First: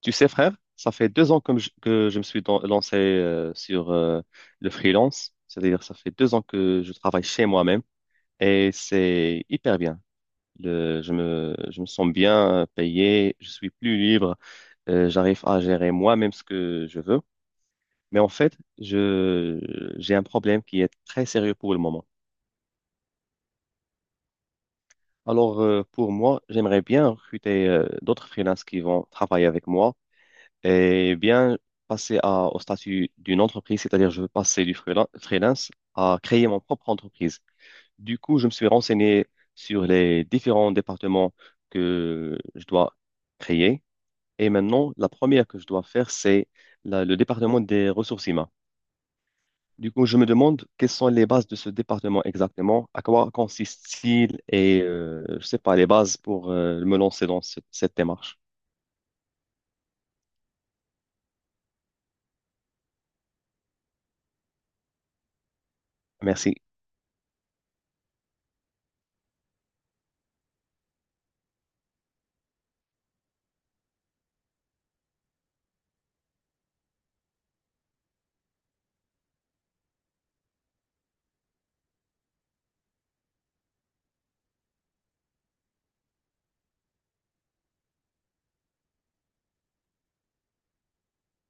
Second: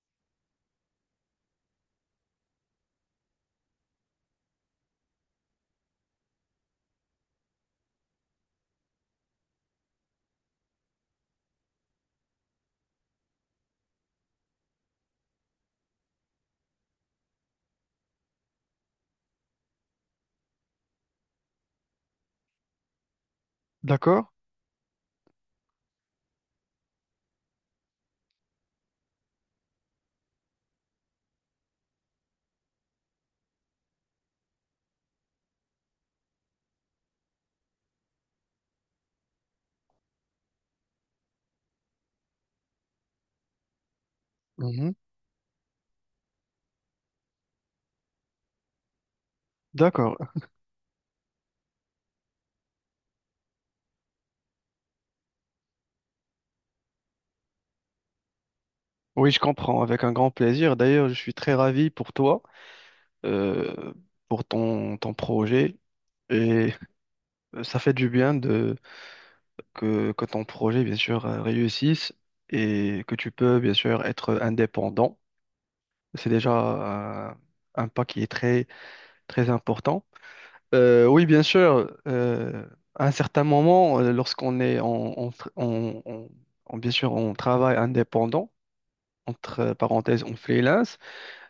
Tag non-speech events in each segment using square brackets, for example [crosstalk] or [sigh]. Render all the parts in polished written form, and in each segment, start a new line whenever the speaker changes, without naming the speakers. Tu sais, frère, ça fait deux ans que je lancé sur le freelance. C'est-à-dire, ça fait deux ans que je travaille chez moi-même et c'est hyper bien. Je me sens bien payé, je suis plus libre, j'arrive à gérer moi-même ce que je veux. Mais en fait, j'ai un problème qui est très sérieux pour le moment.
D'accord?
Alors, pour moi, j'aimerais bien recruter d'autres freelances qui vont travailler avec moi et bien passer au statut d'une entreprise, c'est-à-dire je veux passer freelance à créer mon propre entreprise. Du coup, je me suis renseigné sur les différents départements que je dois créer. Et
Mhm.
maintenant, la première que je dois faire, c'est le département des ressources humaines. Du coup, je me
D'accord.
demande quelles sont les bases de ce département exactement, à quoi consiste-t-il et, je sais pas, les bases pour me lancer dans cette démarche.
Oui, je comprends, avec un grand plaisir. D'ailleurs, je suis très ravi pour toi, euh, pour ton projet.
Merci.
Et ça fait du bien que ton projet, bien sûr, réussisse et que tu peux, bien sûr, être indépendant. C'est déjà un pas qui est très important. Oui, bien sûr, à un certain moment, lorsqu'on est bien sûr, on travaille indépendant, entre parenthèses, on freelance,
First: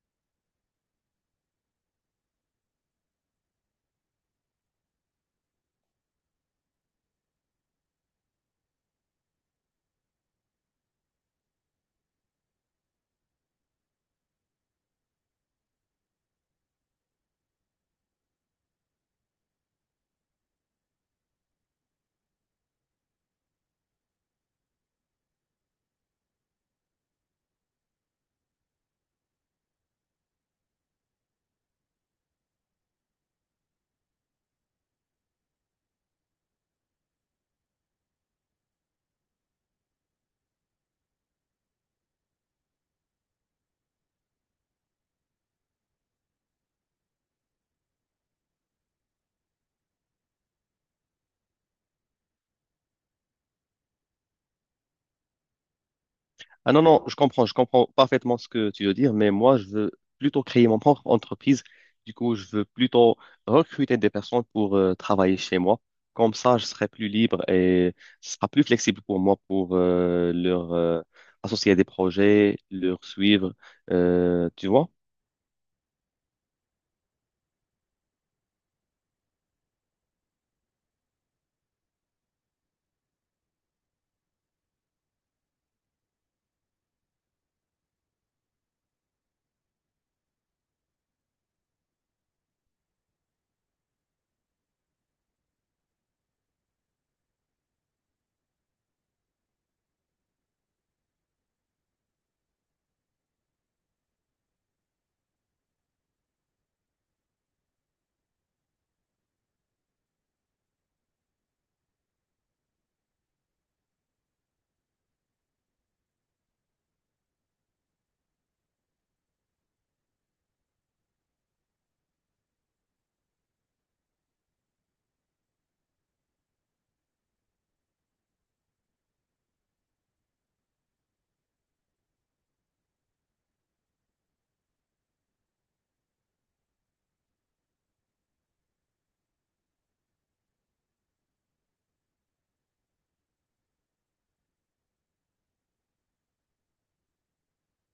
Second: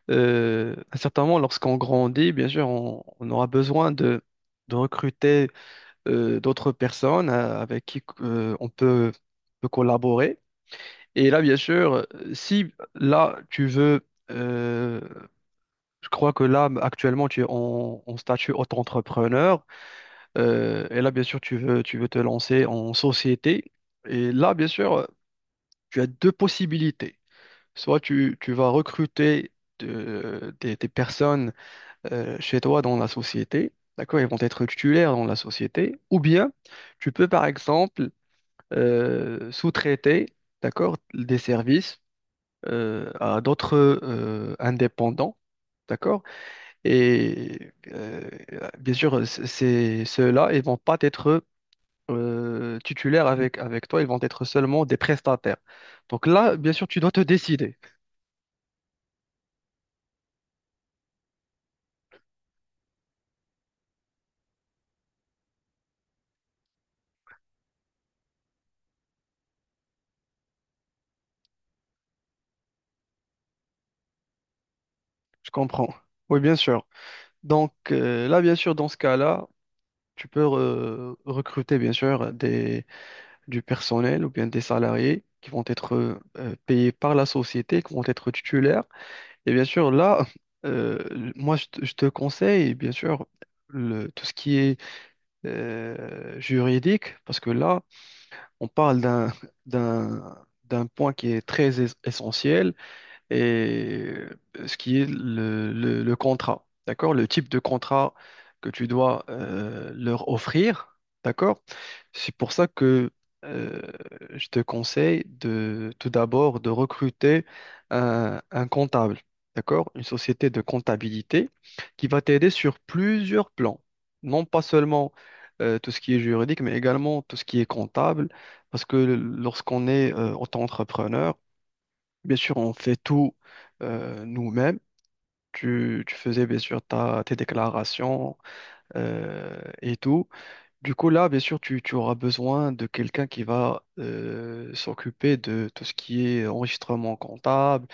à un certain moment, lorsqu'on grandit, bien sûr, on aura besoin de recruter d'autres personnes avec qui on peut collaborer. Et là, bien sûr, si là, je crois que là, actuellement, tu es en statut auto-entrepreneur. Euh, et là, bien sûr, tu veux te lancer en société. Et là, bien sûr, tu as deux possibilités. Soit tu vas recruter des personnes chez toi dans la société. D'accord? Ils vont être titulaires dans la société. Ou bien, tu peux, par exemple, sous-traiter, d'accord, des services à d'autres indépendants. D'accord? Et bien sûr, ceux-là, ils vont pas être titulaires avec toi, ils vont être seulement des prestataires. Donc là, bien
Ah non,
sûr, tu
non,
dois te
je
décider.
comprends parfaitement ce que tu veux dire, mais moi, je veux plutôt créer mon propre entreprise. Du coup, je veux plutôt recruter des personnes pour travailler chez moi. Comme ça, je serai plus libre et ce sera plus flexible pour moi pour leur associer à des projets, leur suivre, tu vois?
Je comprends. Oui, bien sûr. Donc là, bien sûr, dans ce cas-là, tu peux recruter, bien sûr, du personnel ou bien des salariés qui vont être payés par la société, qui vont être titulaires. Et bien sûr, là, euh, moi, je te conseille, bien sûr, le, tout ce qui est juridique, parce que là, on parle d'un point qui est très essentiel, et ce qui est le contrat, d'accord? Le type de contrat que tu dois leur offrir, d'accord? C'est pour ça que euh, je te conseille de tout d'abord de recruter un comptable, d'accord? Une société de comptabilité qui va t'aider sur plusieurs plans, non pas seulement tout ce qui est juridique, mais également tout ce qui est comptable, parce que lorsqu'on est auto-entrepreneur, bien sûr, on fait tout nous-mêmes. Tu faisais bien sûr tes déclarations et tout. Du coup, là, bien sûr, tu auras besoin de quelqu'un qui va s'occuper de tout ce qui est enregistrement comptable,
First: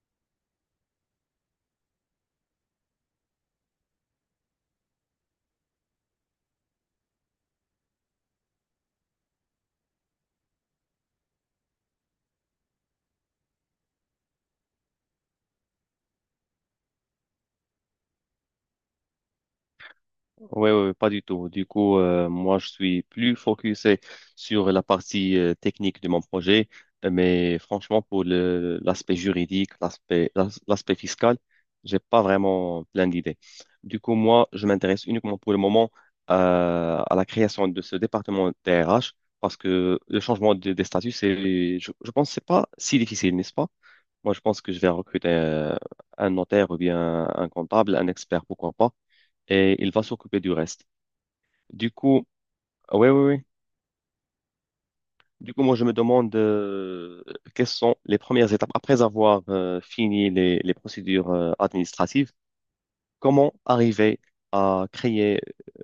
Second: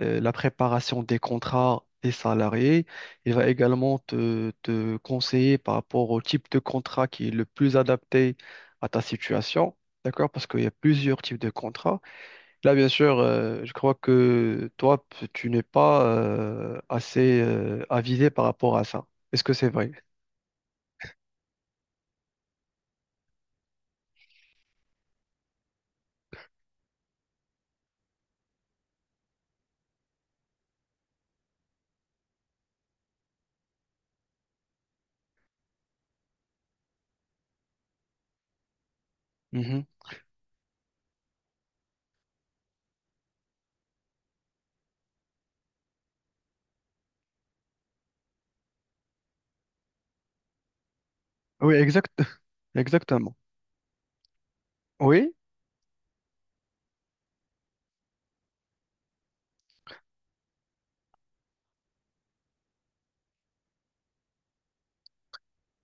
la préparation des contrats des salariés. Il va également te conseiller par rapport au type de contrat qui est le plus adapté à ta situation. D'accord? Parce qu'il y a plusieurs types de contrats. Là, bien sûr, je crois que toi, tu n'es pas assez avisé par rapport à ça. Est-ce que c'est vrai?
Oui, oui, pas du tout. Du coup, moi, je suis plus focusé sur la partie technique de mon projet. Mais franchement, pour l'aspect juridique, l'aspect fiscal, j'ai pas vraiment plein d'idées. Du coup, moi, je m'intéresse uniquement pour le moment à la création de ce département TRH parce
Mhm.
que le changement des statuts, je pense, que c'est pas si difficile, n'est-ce pas? Moi, je pense que je vais recruter un notaire ou bien un comptable, un expert, pourquoi pas, et il va s'occuper du reste.
Oui,
Du
exact,
coup,
[laughs]
ah oui, oui,
exactement.
oui.
Oui,
Du coup, moi, je me demande quelles sont les premières étapes après avoir fini les procédures administratives. Comment arriver à créer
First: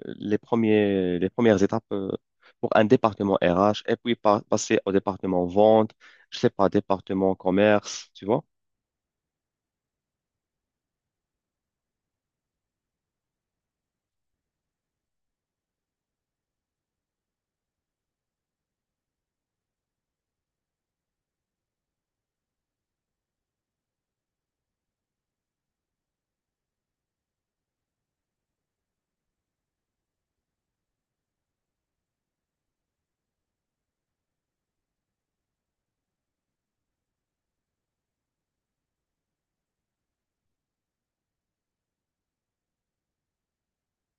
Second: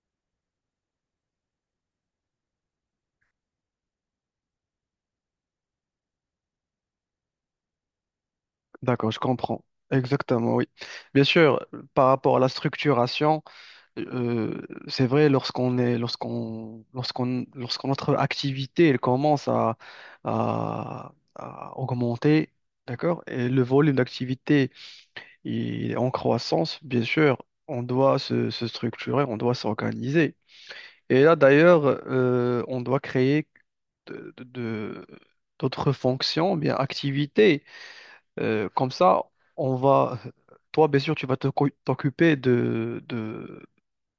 les premières étapes pour un département RH et puis passer au département vente, je sais pas, département commerce, tu vois?
d'accord, je comprends. Exactement, oui. Bien sûr, par rapport à la structuration. Euh, c'est vrai, lorsqu'on est, lorsqu'on, lorsqu'on, lorsque notre activité elle commence à augmenter, d'accord? Et le volume d'activité il est en croissance, bien sûr, on doit se structurer, on doit s'organiser. Et là, d'ailleurs, on doit créer de, de- de- d'autres fonctions, bien activités. Comme ça, on va, toi, bien sûr, tu vas t'occuper de,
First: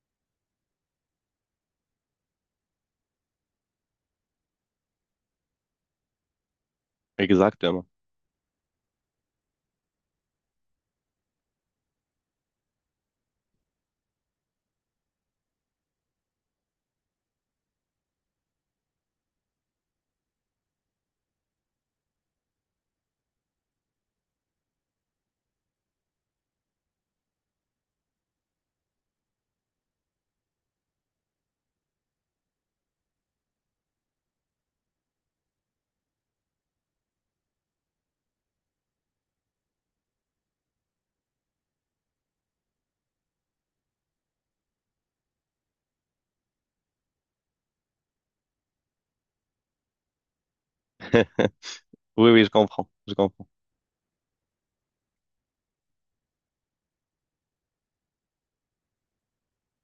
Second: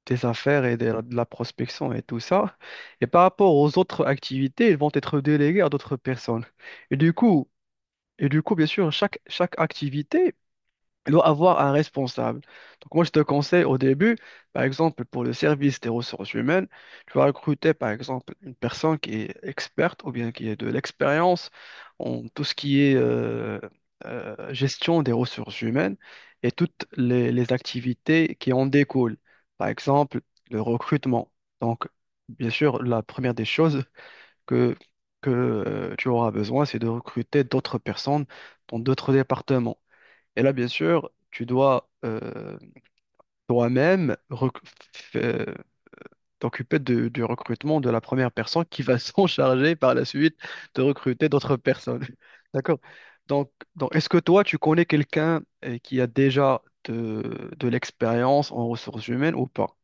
des affaires et de la prospection et tout ça. Et par rapport aux autres activités, ils vont être délégués à d'autres personnes. Et du coup,
Exactement.
et du coup, bien sûr, chaque activité elle doit avoir un responsable. Donc moi, je te conseille au début, par exemple, pour le service des ressources humaines, tu vas recruter, par exemple, une personne qui est experte ou bien qui a de l'expérience en tout ce qui est gestion des ressources humaines et toutes les activités qui en découlent. Par exemple, le recrutement. Donc, bien sûr, la première des choses que, que tu auras besoin, c'est de recruter d'autres personnes dans d'autres départements. Et là, bien sûr, tu dois toi-même f- euh, t'occuper du recrutement de la première personne qui va [laughs] s'en charger par la suite de recruter d'autres
[laughs]
personnes.
Oui, oui, je
[laughs] D'accord?
comprends, je comprends.
Donc, donc est-ce que toi, tu connais quelqu'un qui a déjà de l'expérience en ressources humaines ou pas?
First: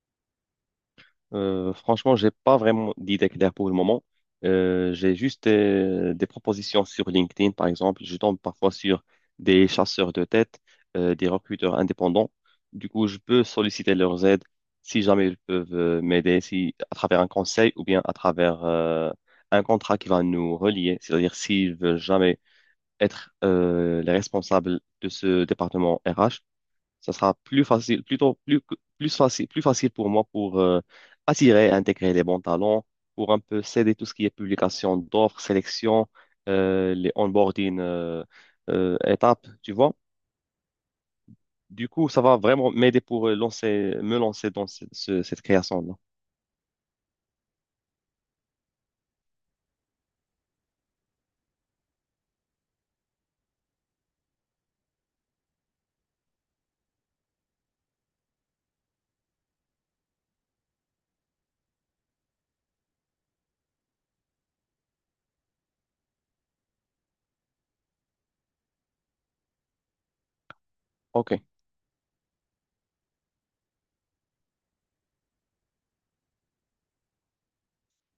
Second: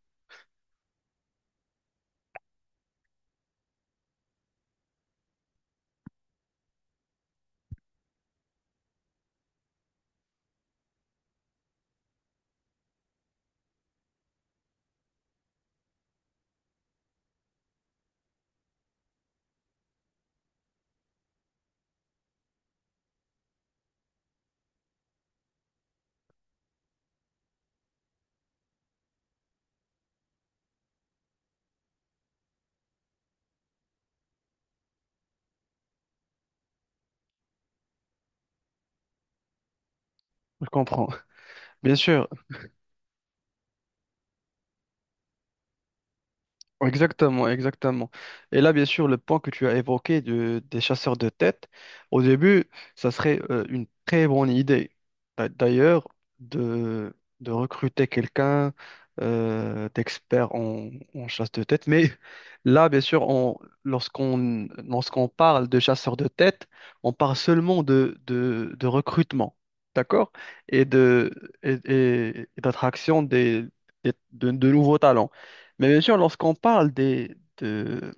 Franchement, j'ai pas vraiment d'idée claire pour le moment. J'ai juste des propositions sur LinkedIn, par exemple. Je tombe parfois sur des chasseurs de tête, des recruteurs indépendants. Du coup, je peux solliciter leurs aides si jamais ils peuvent m'aider, si à travers un conseil ou bien à travers un contrat qui va nous relier. C'est-à-dire s'ils veulent jamais être les responsables de ce département RH, ça sera plus facile, plus facile pour moi pour attirer et intégrer les bons talents, pour un peu céder tout ce qui est publication d'offres, sélection, les onboarding étapes, tu vois.
Je comprends.
Du
Bien
coup, ça
sûr.
va vraiment m'aider pour me lancer dans cette création-là.
Exactement, exactement. Et là, bien sûr, le point que tu as évoqué des chasseurs de tête, au début, ça serait une très bonne idée. D'ailleurs, de recruter quelqu'un d'expert en chasse de tête. Mais là, bien sûr, on, lorsqu'on parle de chasseurs de tête, on parle seulement de recrutement, d'accord? Et de,
OK.
et d'attraction de nouveaux talents. Mais bien sûr, lorsqu'on parle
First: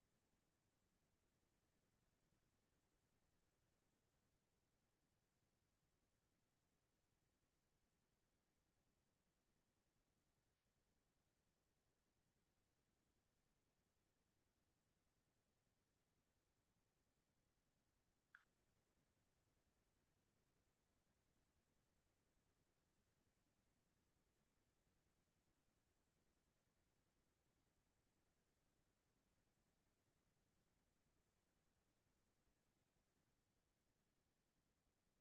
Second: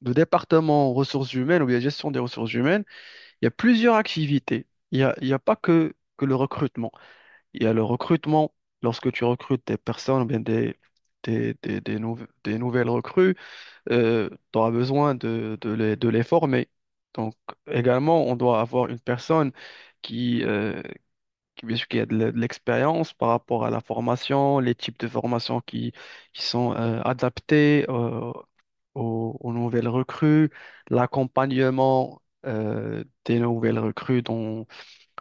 de département ressources humaines ou bien gestion des ressources humaines, il y a plusieurs activités. Il y a pas que le recrutement. Il y a le recrutement lorsque tu recrutes des personnes ou bien des des nouvelles recrues, tu auras besoin de les former. Donc également, on doit avoir une personne qui, bien sûr qu'il y a de l'expérience par rapport à la formation, les types de formations qui sont adaptés aux nouvelles recrues, l'accompagnement des nouvelles recrues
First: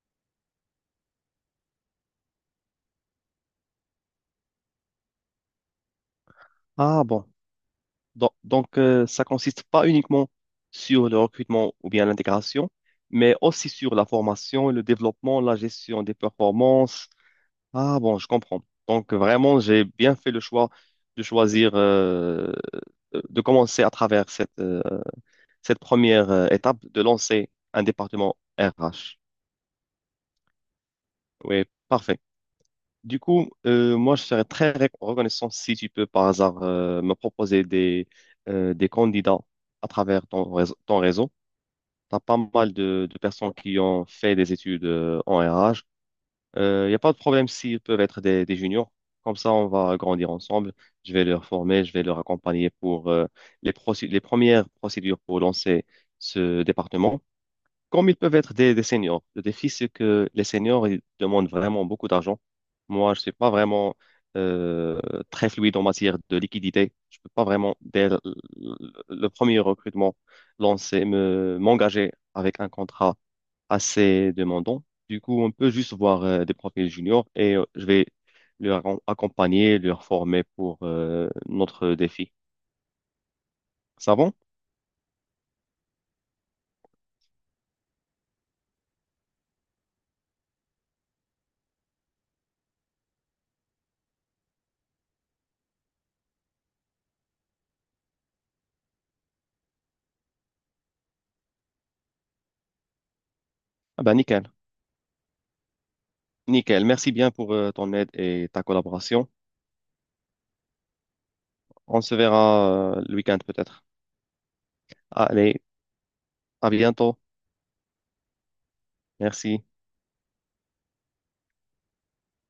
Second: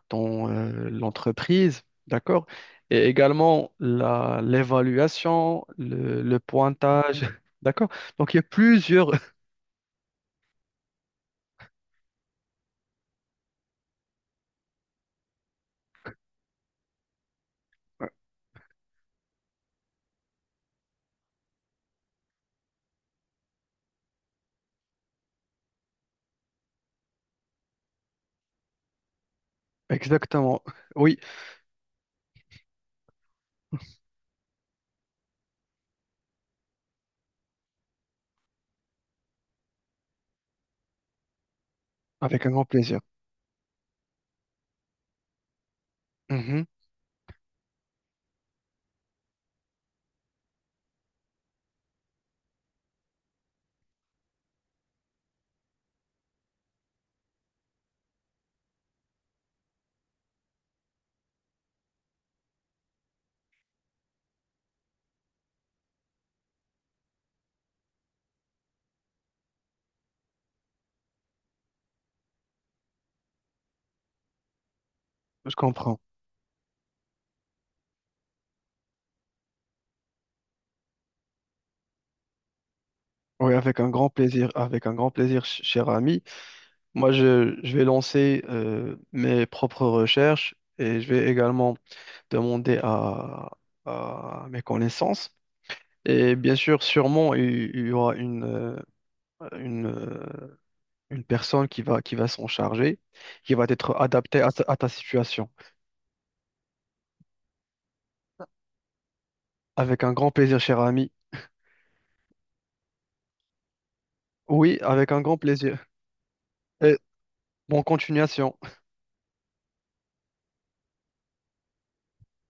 dans l'entreprise, d'accord? Et également l'évaluation, le
Ah
pointage,
bon.
[laughs] d'accord?
Donc,
Donc il y a plusieurs...
ça
[laughs]
consiste pas uniquement sur le recrutement ou bien l'intégration, mais aussi sur la formation, le développement, la gestion des performances. Ah bon, je comprends. Donc vraiment, j'ai bien fait le choix de choisir, de commencer à travers cette première étape, de lancer un département RH.
Exactement, oui,
Oui, parfait. Du coup, moi, je serais très reconnaissant si tu peux par hasard me proposer des candidats à travers ton réseau. Ton réseau. Tu as pas
avec un grand
mal
plaisir.
de personnes qui ont fait des études en RH.
Mhm,
Il n'y a pas de problème s'ils peuvent être des juniors. Comme ça, on va grandir ensemble. Je vais leur former, je vais leur accompagner pour les premières procédures pour lancer ce département. Comme ils peuvent être des seniors. Le défi, c'est que les seniors, ils demandent vraiment beaucoup d'argent. Moi, je ne suis pas vraiment euh, très fluide en matière de liquidité. Je ne peux pas vraiment, le- premier recrutement, m'engager avec un contrat assez demandant. Du coup, on
je
peut juste
comprends.
voir des profils juniors et je vais accompagner, leur former pour notre défi.
Oui, avec un grand
Ça va?
plaisir, avec un grand plaisir, cher ami. Moi, je vais lancer mes propres recherches et je vais également demander à mes connaissances. Et bien sûr, sûrement, il y aura une, euh, une personne qui va s'en charger, qui va être
Ah ben,
adaptée
nickel.
à ta situation.
Nickel. Merci bien pour ton aide et ta collaboration.
Avec un grand plaisir, cher ami.
On se verra le week-end peut-être.
Oui, avec un grand
Allez,
plaisir.
à
Et
bientôt.
bonne continuation.
Merci.